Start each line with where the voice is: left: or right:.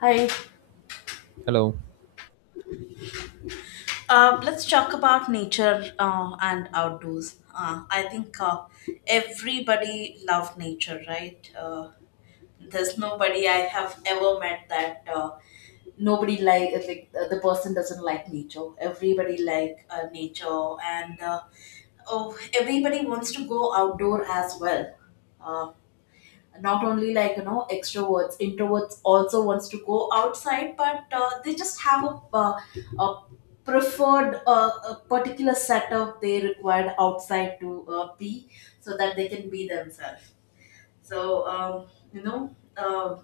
left: Hi.
right: Hello.
left: Let's talk about nature and outdoors. I think everybody love nature, right? There's nobody I have ever met that nobody like the person doesn't like nature. Everybody like nature, and oh, everybody wants to go outdoor as well. Uh, not only, like, you know, extroverts introverts also wants to go outside, but they just have a preferred, a particular setup they required outside to be so that they can be themselves. so um, you know uh,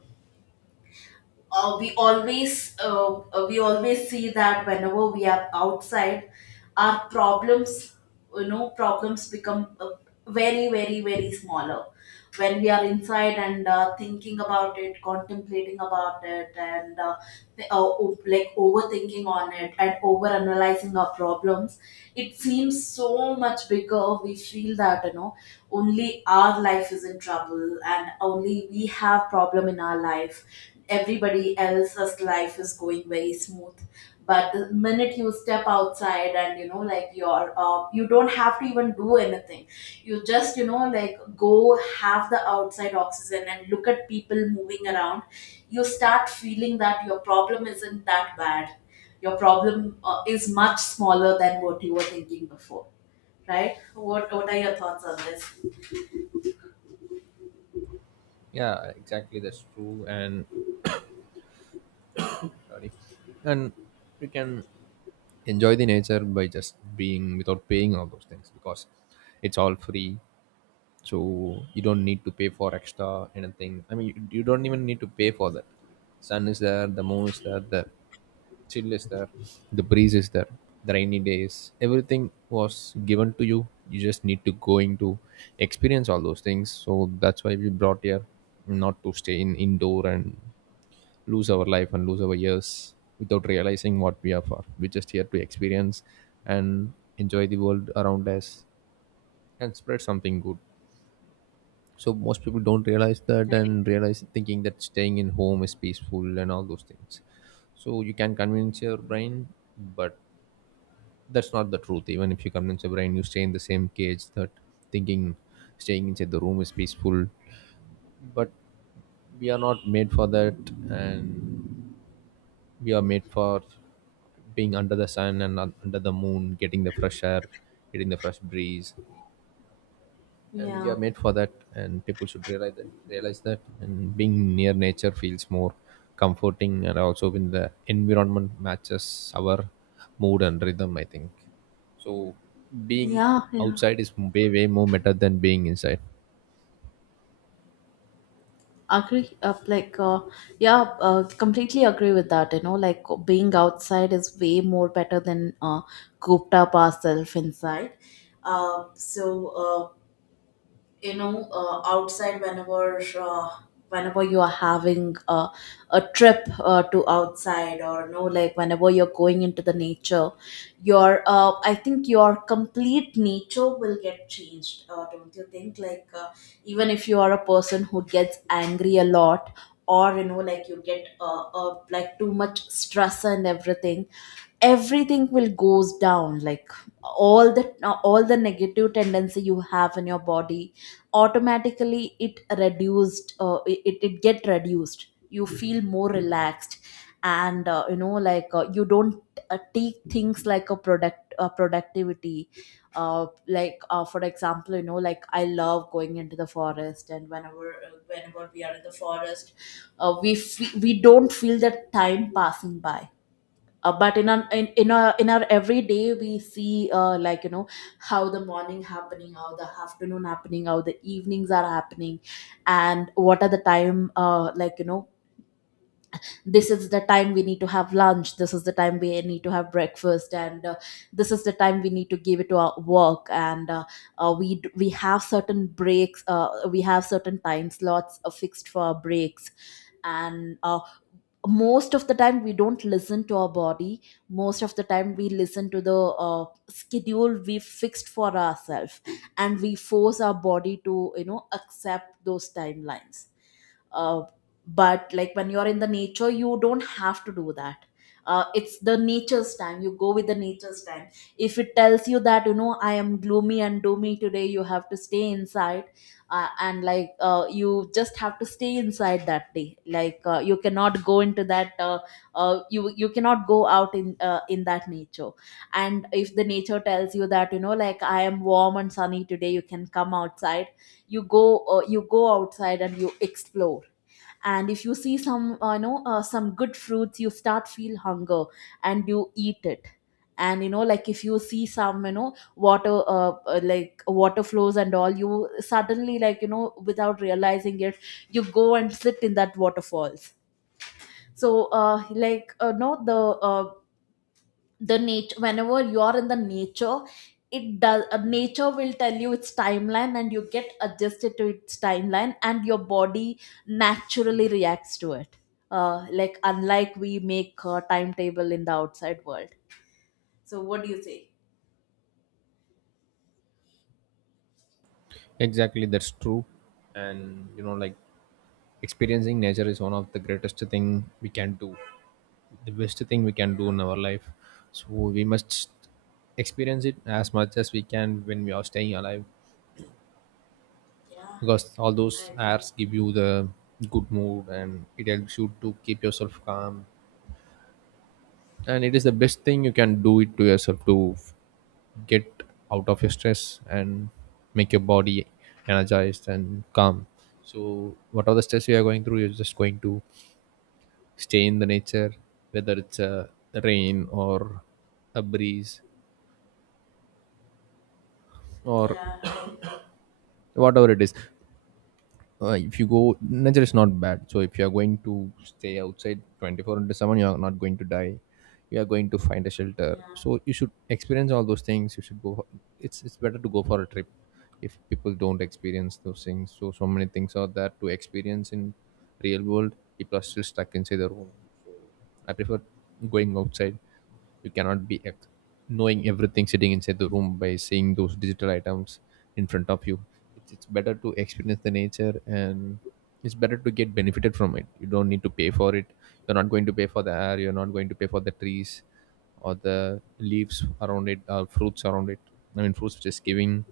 left: uh, we always we always see that whenever we are outside our problems, you know, problems become, very very very smaller when we are inside and thinking about it, contemplating about it, and like overthinking on it and over analyzing our problems. It seems so much bigger. We feel that, you know, only our life is in trouble and only we have problem in our life. Everybody else's life is going very smooth. But the minute you step outside and, you know, like you don't have to even do anything. You just, you know, like, go have the outside oxygen and look at people moving around. You start feeling that your problem isn't that bad. Your problem, is much smaller than what you were thinking before. Right, what are your thoughts on this?
right: Yeah, exactly. That's true. And sorry. And you can enjoy the nature by just being without paying all those things because it's all free. So you don't need to pay for extra anything. I mean, you don't even need to pay for that. Sun is there, the moon is there, the chill is there, the breeze is there, the rainy days. Everything was given to you. You just need to going to experience all those things. So that's why we brought here, not to stay in indoor and lose our life and lose our years without realizing what we are for. We're just here to experience and enjoy the world around us and spread something good. So most people don't realize that and realize thinking that staying in home is peaceful and all those things. So you can convince your brain, but that's not the truth. Even if you convince your brain, you stay in the same cage that thinking staying inside the room is peaceful. But we are not made for that and we are made for being under the sun and under the moon, getting the fresh air, getting the fresh breeze, and we are
left: Yeah,
right: made for that, and people should realize that, realize that, and being near nature feels more comforting, and also when the environment matches our mood and rhythm, I think. So being
left: yeah, yeah.
right: outside is way way more better than being inside.
left: Agree, like, yeah completely agree with that. You know, like, being outside is way more better than cooped up ourselves inside. Uh, so um, you know uh, outside whenever you are having a trip to outside, or no, like, whenever you're going into the nature your I think your complete nature will get changed. Don't you think, even if you are a person who gets angry a lot, or, you know, like, you get, like, too much stress and everything. Everything will goes down, like, all the all the negative tendency you have in your body automatically it reduced, it get reduced. You feel more relaxed. And you know, like, you don't take things like a product productivity. For example, you know, like, I love going into the forest, and whenever we are in the forest, we don't feel the time passing by. But in our everyday we see, like, you know, how the morning happening, how the afternoon happening, how the evenings are happening, and what are the time, like, you know, this is the time we need to have lunch, this is the time we need to have breakfast, and this is the time we need to give it to our work, and we have certain breaks. We have certain time slots fixed for our breaks, and most of the time we don't listen to our body. Most of the time we listen to the schedule we fixed for ourselves, and we force our body to, you know, accept those timelines. uh, but, like, when you're in the nature, you don't have to do that. It's the nature's time. You go with the nature's time. If it tells you that, you know, I am gloomy and doomy today, you have to stay inside. And, like, you just have to stay inside that day, like, you cannot go into that you you cannot go out in, in that nature. And if the nature tells you that, you know, like, I am warm and sunny today, you can come outside. You go outside and you explore. And if you see some, you know, some good fruits, you start feel hunger and you eat it. And, you know, like, if you see some, you know, water, like, water flows and all, you suddenly, like, you know, without realizing it, you go and sit in that waterfalls. So uh like uh, no the uh, the nature, whenever you are in the nature, it does nature will tell you its timeline, and you get adjusted to its timeline, and your body naturally reacts to it, like, unlike we make a timetable in the outside world. So what do you say?
right: Exactly, that's true. And you know, like, experiencing nature is one of the greatest thing we can do, the best thing we can do in our life. So we must experience it as much as we can when we are staying alive,
left: Yeah, yeah,
right: because all those
left: I agree.
right: airs give you the good mood and it helps you to keep yourself calm. And it is the best thing you can do it to yourself to get out of your stress and make your body energized and calm. So whatever the stress you are going through, you're just going to stay in the nature, whether it's a rain or a breeze or
left: Yeah, I agree.
right: whatever it is. If you go, nature is not bad, so if you are going to stay outside 24 into 7, you are not going to die. You are going to find a shelter,
left: Yeah,
right: so you should experience all those things, you should go for, it's better to go for a trip. If people don't experience those things, so many things are there to experience in real world, people are still stuck inside their room. I prefer going outside. You cannot be knowing everything sitting inside the room by seeing those digital items in front of you. It's better to experience the nature, and it's better to get benefited from it. You don't need to pay for it. You're not going to pay for the air. You're not going to pay for the trees or the leaves around it or fruits around it. I mean, fruits just giving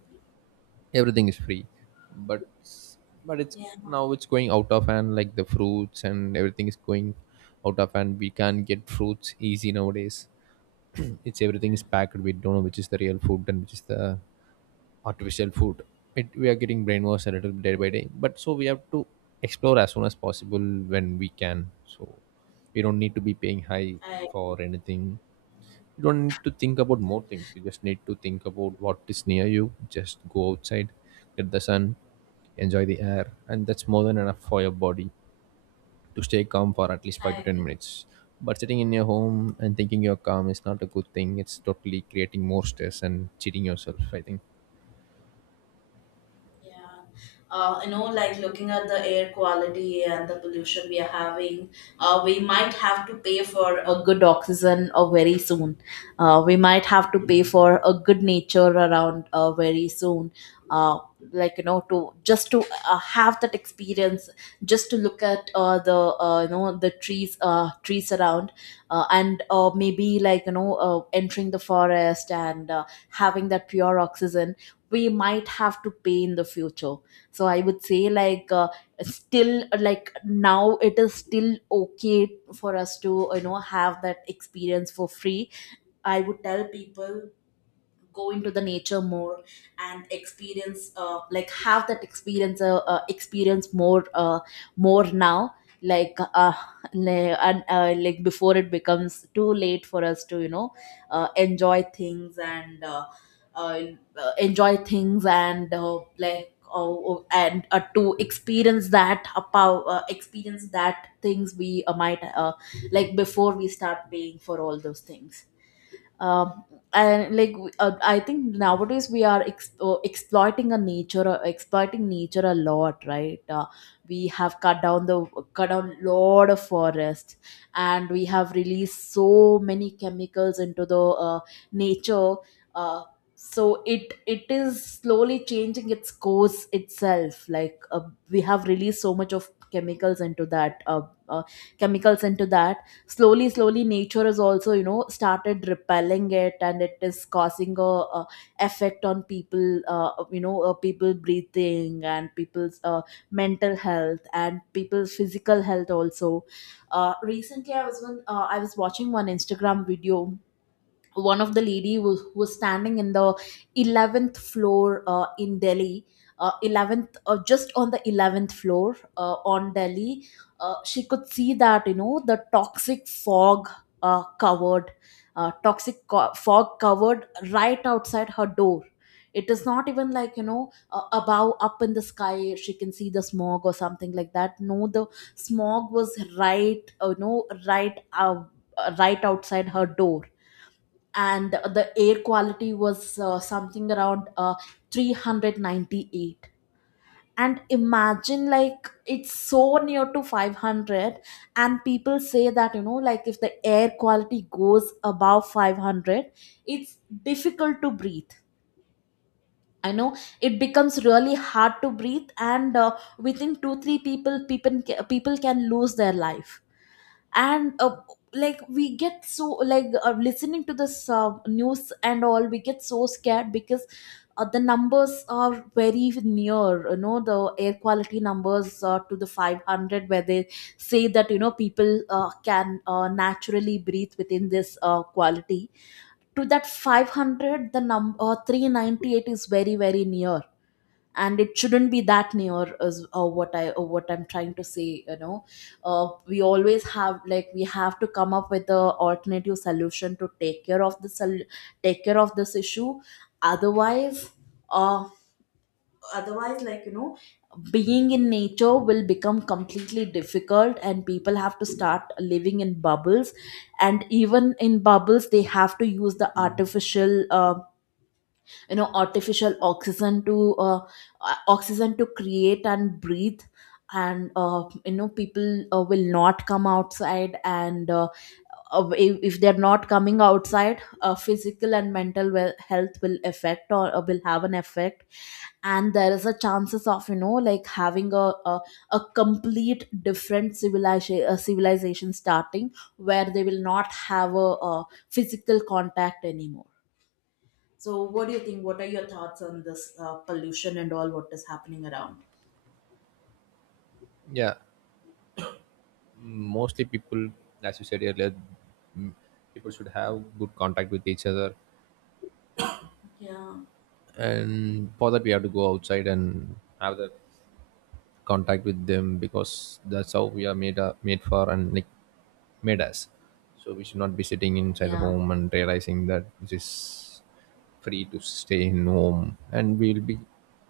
right: everything is free, but but it's
left: yeah,
right: now it's going out of hand, like the fruits and everything is going out of hand. We can't get fruits easy nowadays, it's everything is packed. We don't know which is the real food and which is the artificial food. We are getting brainwashed a little day by day, but so we have to explore as soon as possible when we can. So we don't need to be paying high
left: I
right: for anything. You don't need to think about more things, you just need to think about what is near you. Just go outside, get the sun, enjoy the air, and that's more than enough for your body to stay calm for at least 5
left: I
right: to 10
left: agree.
right: minutes. But sitting in your home and thinking you're calm is not a good thing. It's totally creating more stress and cheating yourself, I think.
left: Yeah, you know, like, looking at the air quality and the pollution we are having, we might have to pay for a good oxygen very soon. We might have to pay for a good nature around very soon. Uh, like, you know, to just to have that experience, just to look at, the, you know, the trees, trees around, and maybe, like, you know, entering the forest, and having that pure oxygen we might have to pay in the future. So I would say, like, still, like, now it is still okay for us to, you know, have that experience for free. I would tell people, go into the nature more, and experience, like, have that experience, experience more, more now, like, like, and, like, before it becomes too late for us to, you know, enjoy things, and, uh, enjoy things, and, like, and to experience that, about, experience that things we, might, like, before we start paying for all those things. um, and, I think nowadays we are exploiting a nature, exploiting nature a lot, right? We have cut down lot of forests, and we have released so many chemicals into the, nature. uh, so it is slowly changing its course itself, like, we have released so much of chemicals into that, uh, chemicals into that slowly slowly nature has also, you know, started repelling it, and it is causing a effect on people, you know, people breathing, and people's mental health, and people's physical health also. Recently I was watching one Instagram video. One of the lady was standing in the 11th floor, in Delhi, 11th, just on the 11th floor, on Delhi. She could see that, you know, the toxic fog, covered, fog covered right outside her door. It is not even, like, you know, above up in the sky she can see the smog or something like that. No, the smog was right, you know, right, right outside her door. And the air quality was, something around, 398, and imagine, like, it's so near to 500. And people say that, you know, like, if the air quality goes above 500, it's difficult to breathe. I know it becomes really hard to breathe. And within 2 3 people can lose their life. And, like, we get so, like, listening to this news and all, we get so scared because, the numbers are very near, you know, the air quality numbers, to the 500, where they say that, you know, people can naturally breathe within this quality. To that 500, the number, 398, is very very near, and it shouldn't be that near, is, what I'm trying to say, you know. We always have, like, we have to come up with a alternative solution, to take care of take care of this issue. Otherwise, uh, like, you know, being in nature will become completely difficult, and people have to start living in bubbles. And even in bubbles they have to use the artificial, you know, artificial oxygen to, create and breathe. And you know, people will not come outside, and, if they're not coming outside, physical and mental, well, health will affect, or will have an effect. And there is a chances of, you know, like, having a complete different civilization, a civilization starting where they will not have a physical contact anymore. So, what do you think? What are your thoughts on this pollution and all what is happening around?
right: Yeah, mostly people, as you said earlier, mm, people should have good contact with each other,
left: Yeah,
right: and for that we have to go outside and have that contact with them, because that's how we are made up, made for, and like made us. So we should not be sitting inside
left: yeah,
right: home and realizing that it is free to stay in home, and we'll be,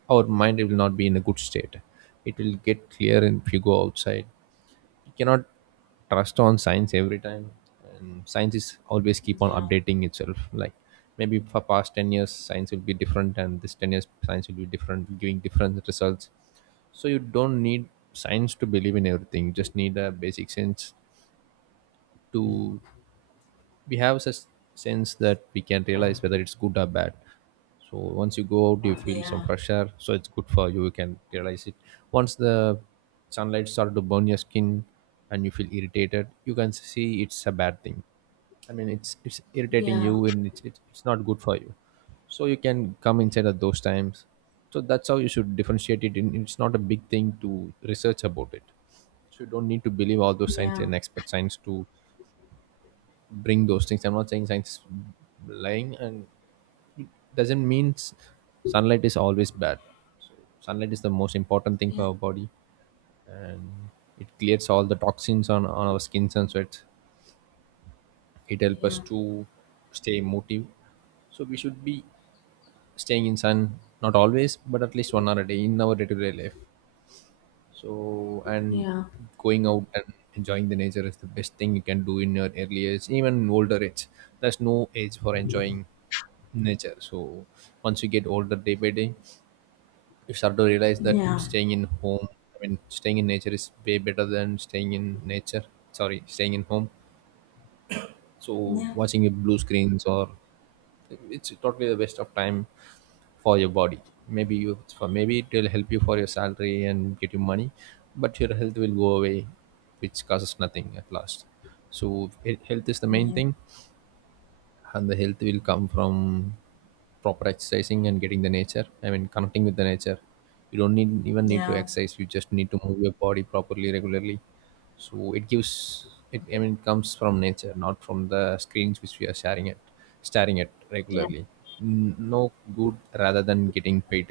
right: our mind will not be in a good state. It will get clear if you go outside. You cannot trust on science every time, and science is always keep on
left: yeah,
right: updating itself. Like maybe for past 10 years science will be different, and this 10 years science will be different, giving different results. So you don't need science to believe in everything, you just need a basic sense to, we have such sense that we can realize whether it's good or bad. So once you go out, you feel some
left: yeah,
right: fresh air, so it's good for you, you can realize it. Once the sunlight starts to burn your skin and you feel irritated, you can see it's a bad thing. I mean, it's irritating
left: yeah,
right: you, and it's not good for you. So you can come inside at those times. So that's how you should differentiate it, and it's not a big thing to research about it. So you don't need to believe all those science
left: yeah,
right: and expert science to bring those things. I'm not saying science is lying, and it doesn't mean sunlight is always bad. So sunlight is the most important thing for
left: yeah,
right: our body, and it clears all the toxins on our skins and sweat. It helps us
left: yeah,
right: to stay motive. So we should be staying in sun, not always, but at least 1 hour a day in our day-to-day life. So
left: yeah,
right: and
left: yeah,
right: going out and enjoying the nature is the best thing you can do in your early age, even in older age. There's no age for enjoying nature. So once you get older day by day, you start to realize that staying in home, I mean, staying in nature is way better than staying in nature. Sorry, staying in home. So
left: yeah,
right: watching your blue screens or it's totally the waste of time for your body. Maybe you, for maybe it will help you for your salary and get you money, but your health will go away, which causes nothing at last. So health is the main
left: yeah,
right: thing, and the health will come from proper exercising and getting the nature, I mean, connecting with the nature. You don't need even need to
left: yeah.
right: exercise, you just need to move your body properly, regularly. So it gives it, I mean, it comes from nature, not from the screens which we are sharing at, staring at
left: Yeah,
right: regularly. No good, rather than getting paid,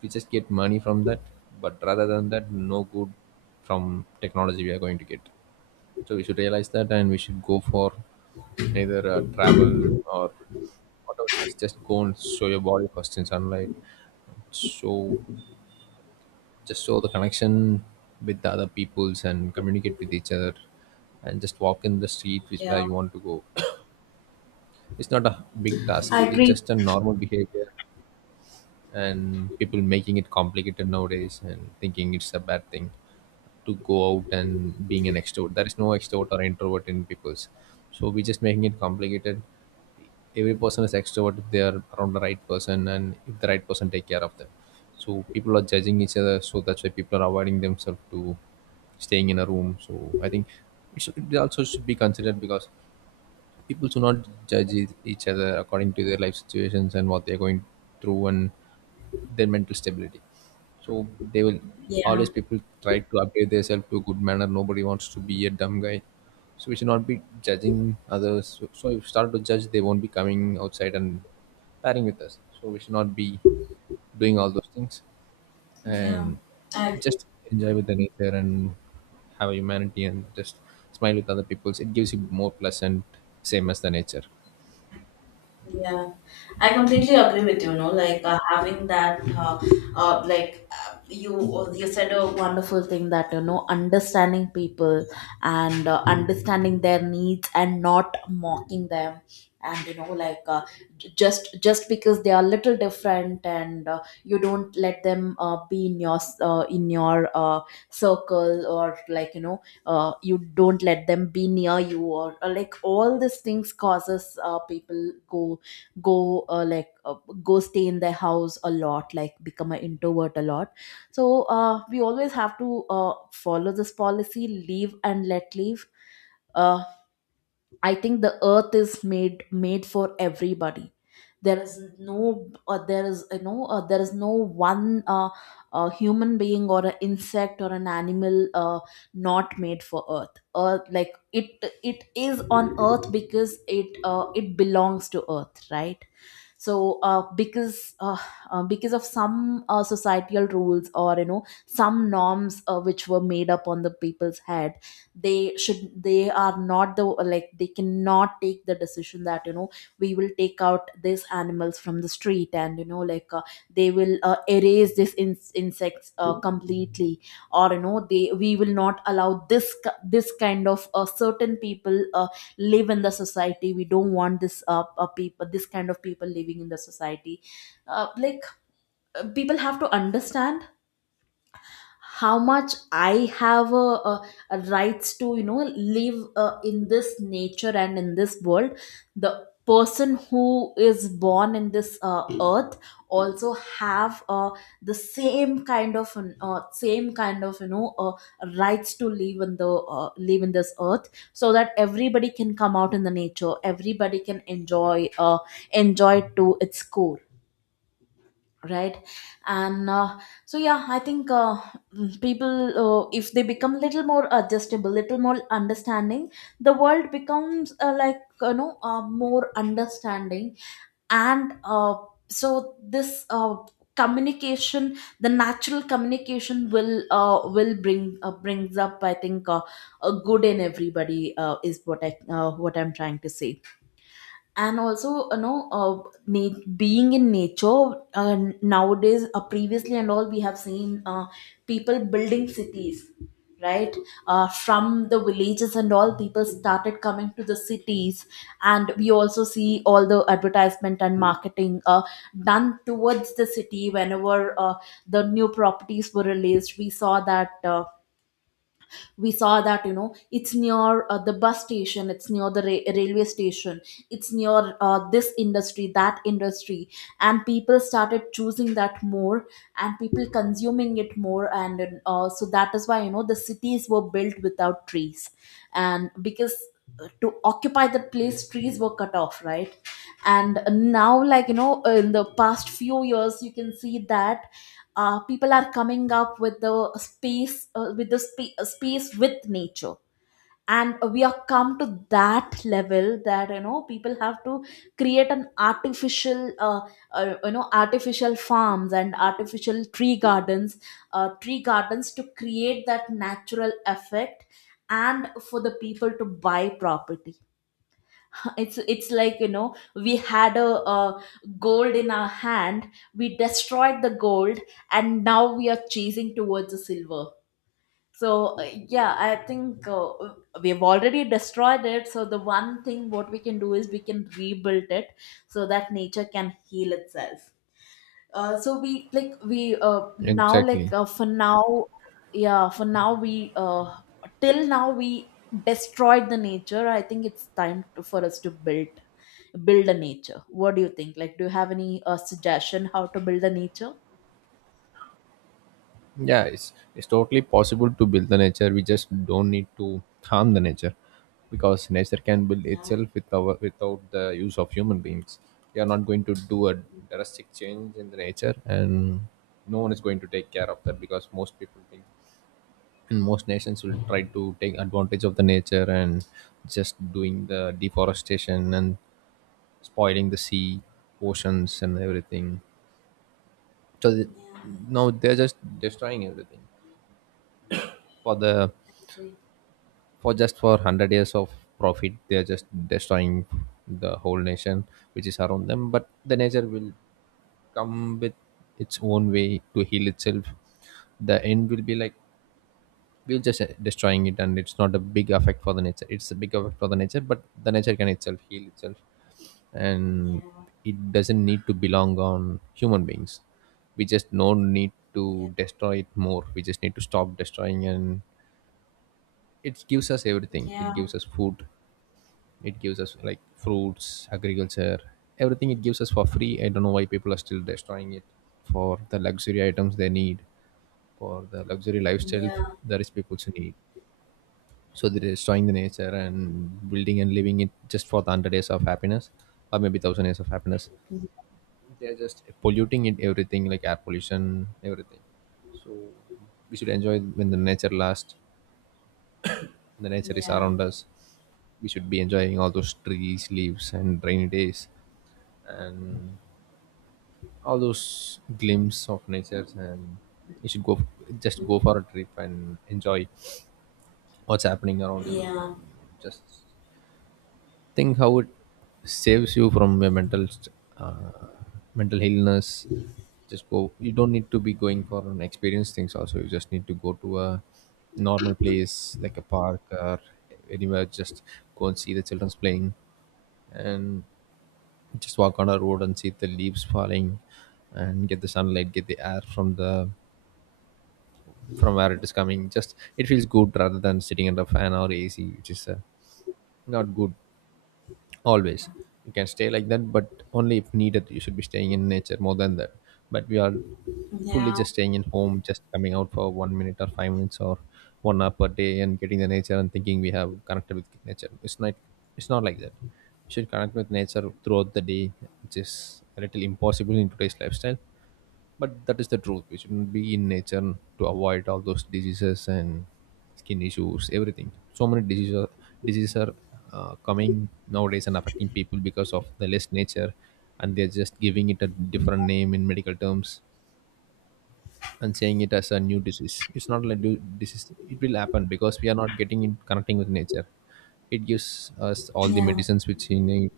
right: we just get money from that, but rather than that, no good from technology we are going to get. So we should realize that, and we should go for either travel or whatever it is. Just go and show your body first in sunlight. Show, just show the connection with the other peoples and communicate with each other, and just walk in the street which where
left: yeah,
right: you want to go. It's not a big task.
left: I
right: It's
left: agree.
right: just a normal behavior, and people making it complicated nowadays and thinking it's a bad thing to go out and being an extrovert. There is no extrovert or introvert in people's. So we're just making it complicated. Every person is extrovert if they are around the right person and if the right person take care of them. So people are judging each other. So that's why people are avoiding themselves to staying in a room. So I think it, should, it also should be considered because people should not judge each other according to their life situations and what they're going through and their mental stability. So they will,
left: Yeah,
right: always people try to upgrade themselves to a good manner. Nobody wants to be a dumb guy. So we should not be judging others. So, so if you start to judge, they won't be coming outside and pairing with us. So we should not be doing all those things
left: yeah.
right: and
left: I agree.
right: just enjoy with the nature and have humanity and just smile with other people's. It gives you more pleasant, same as the nature.
left: Yeah, I completely agree with you. No, like having that, you said a wonderful thing that you know understanding people and understanding their needs and not mocking them and you know just because they are little different and you don't let them be in your in your circle or like you know you don't let them be near you or like all these things causes people go uh, like uh, go stay in their house a lot, like become an introvert a lot. So we always have to follow this policy, leave and let leave. uh, I think the earth is made for everybody. There is no there is you know there is no one human being or an insect or an animal not made for earth, like it is on earth because it belongs to earth, right? So because of some societal rules or you know some norms which were made up on the people's head. They should, they are not the, like they cannot take the decision that you know we will take out these animals from the street, and you know they will erase these insects completely. Or you know they, we will not allow this kind of certain people live in the society. We don't want this people, this kind of people living in the society. uh, like People have to understand how much I have a rights to you know live in this nature and in this world. The person who is born in this earth also have the same kind of you know rights to live in the live in this earth, so that everybody can come out in the nature, everybody can enjoy it to its core, right? And so yeah, I think people, if they become little more adjustable, little more understanding, the world becomes more understanding. And so this communication, the natural communication will brings up, I think a good in everybody, is what I what I'm trying to say. And also you know being in nature nowadays. Previously and all we have seen people building cities, right? From the villages and all, people started coming to the cities. And we also see all the advertisement and marketing done towards the city. Whenever the new properties were released, we saw that you know it's near the bus station, it's near the railway station, it's near this industry, that industry. And people started choosing that more, and people consuming it more. And so that is why you know the cities were built without trees. And because to occupy the place, trees were cut off, right? And now like you know in the past few years you can see that people are coming up with the space space with nature. And we are come to that level that you know people have to create an artificial artificial farms and artificial tree gardens, tree gardens, to create that natural effect and for the people to buy property. It's like you know we had a gold in our hand, we destroyed the gold, and now we are chasing towards the silver. So yeah I think we've already destroyed it, so the one thing what we can do is we can rebuild it, so that nature can heal itself. Uh, so we like we now like
right: Exactly.
left: For now, yeah, for now we till now we destroyed the nature. I think it's time for us to build a nature. What do you think? Like, do you have any suggestion how to build a nature?
right: Yeah, it's totally possible to build the nature. We just don't need to harm the nature, because nature can build
left: Yeah,
right: itself with our without the use of human beings. We are not going to do a drastic change in the nature, and no one is going to take care of that because most people think and most nations will try to take advantage of the nature and just doing the deforestation and spoiling the sea, oceans, and everything. So
left: yeah,
right: now they're just destroying everything for the
left: like-
right: for just for 100 years of profit. They are just destroying the whole nation which is around them, but the nature will come with its own way to heal itself. The end will be like we're just destroying it, and it's not a big effect for the nature. It's a big effect for the nature, but the nature can itself heal itself, and it doesn't need to belong on human beings. We just no need to destroy it more. We just need to stop destroying, and it gives us everything. It gives us food, it gives us like fruits, agriculture, everything. It gives us for free. I don't know why people are still destroying it for the luxury items they need, for the luxury lifestyle the rich people should need. So they're destroying the nature and building and living it just for the 100 days of happiness, or maybe 1000 years of happiness. They're just polluting it, everything, like air pollution, everything. So we should enjoy when the nature lasts, the nature is
left: yeah,
right: around us. We should be enjoying all those trees, leaves, and rainy days, and all those glimpse of nature. And you should go, just go for a trip and enjoy what's happening around you. And
left: yeah,
right: just think how it saves you from your uh, mental illness. Just go, you don't need to be going for an experience things also. You just need to go to a normal place like a park or anywhere. Just go and see the children's playing, and just walk on a road and see the leaves falling, and get the sunlight, get the air from the from where it is coming. Just it feels good rather than sitting under a fan or ac, which is not good always. You can stay like that, but only if needed you should be staying in nature more than that. But we are fully just staying in home, just coming out for 1 minute or 5 minutes or 1 hour per day, and getting the nature and thinking we have connected with nature. It's not, it's not like that. You should connect with nature throughout the day, which is a little impossible in today's lifestyle. But that is the truth. We shouldn't be in nature to avoid all those diseases and skin issues, everything, so many diseases. Diseases are coming nowadays and affecting people because of the less nature, and they're just giving it a different name in medical terms and saying it as a new disease. It's not like new disease. It will happen because we are not getting in connecting with nature. It gives us all the
left: yeah,
right: medicines which we need,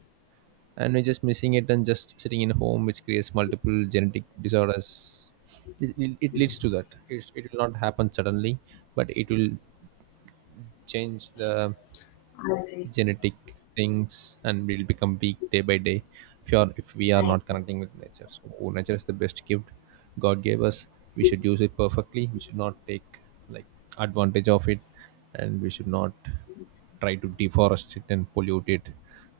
right: and we're just missing it and just sitting in home, which creates multiple genetic disorders. It leads to that. It will not happen suddenly, but it will change the genetic things, and we'll become weak day by day if we are not connecting with nature. So oh, nature is the best gift god gave us. We should use it perfectly. We should not take like advantage of it, and we should not try to deforest it and pollute it.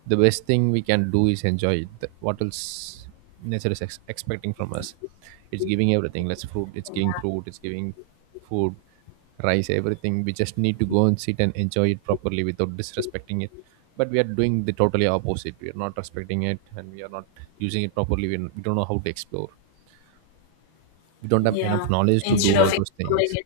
right: The best thing we can do is enjoy it. What else nature is expecting from us? It's giving everything. Let's fruit, it's giving fruit, it's giving food, rice, everything. We just need to go and sit and enjoy it properly without disrespecting it. But we are doing the totally opposite. We are not respecting it and we are not using it properly. We don't know how to explore. We don't have enough
left: yeah.
right: knowledge to do
left: Instead of
right: all those
left: exploring
right: things.
left: it,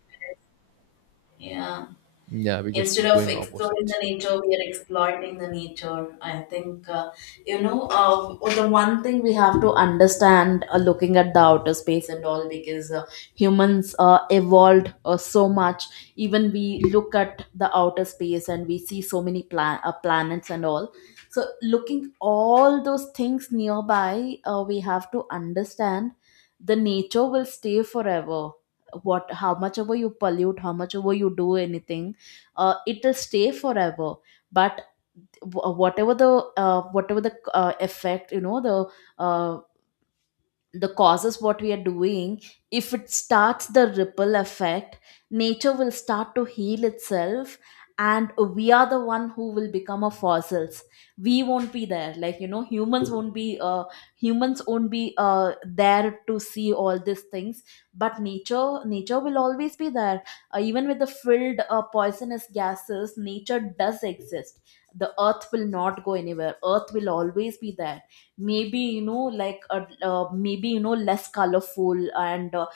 left: yeah.
right: Yeah, we're just
left: Instead of
right: going
left: exploring the
right: opposite.
left: nature, we are exploiting the nature. I think, you know, the one thing we have to understand, looking at the outer space and all. Because humans evolved so much. Even we look at the outer space and we see so many planets and all. So, looking all those things nearby, we have to understand the nature will stay forever, what, how much ever you pollute, how much ever you do anything, it'll stay forever. But wh- whatever the whatever the effect, you know, the causes what we are doing, if it starts the ripple effect, nature will start to heal itself. And we are the one who will become a fossils. We won't be there, like you know humans won't be there to see all these things. But nature will always be there. Even with the filled poisonous gases, nature does exist. The earth will not go anywhere, earth will always be there. Maybe you know maybe you know less colorful and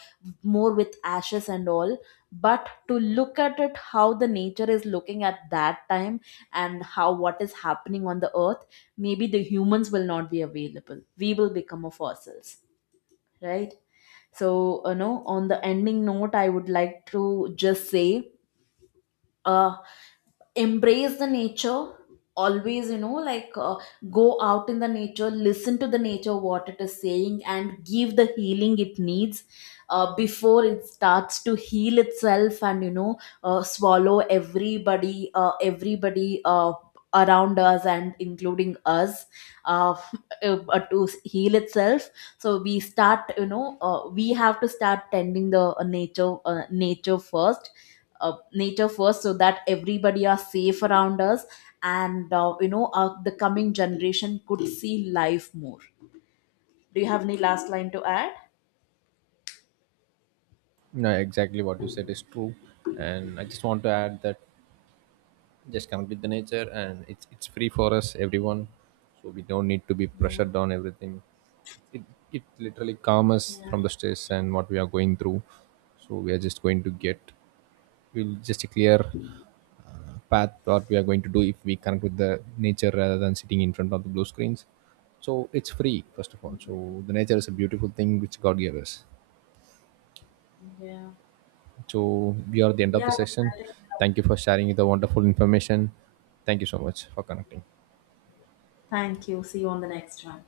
left: more with ashes and all. But to look at it, how the nature is looking at that time and how, what is happening on the earth, maybe the humans will not be available, we will become of fossils, right? So you know, on the ending note I would like to just say, uh embrace the nature always, you know go out in the nature, listen to the nature what it is saying, and give the healing it needs before it starts to heal itself and you know swallow everybody around us and including us, uh, to heal itself. So we start, you know we have to start tending the nature first, nature first, so that everybody are safe around us. And you know the coming generation could see life more. Do you have any last line to add?
right: No, exactly what you said is true. And I just want to add that just connect with the nature, and it's free for us, everyone. So we don't need to be
left: Yeah,
right: pressured on everything. It literally calms us
left: yeah,
right: from the stress and what we are going through. So we are just going to get, we'll just a clear path what we are going to do if we connect with the nature rather than sitting in front of the blue screens. So it's free first of all. So the nature is a beautiful thing which god gave us.
left: yeah,
right: So we are at the end of
left: yeah.
right: the session.
left: I think so.
right: Thank you for sharing the wonderful information. Thank you so much for connecting.
left: Thank you. See you on the next one.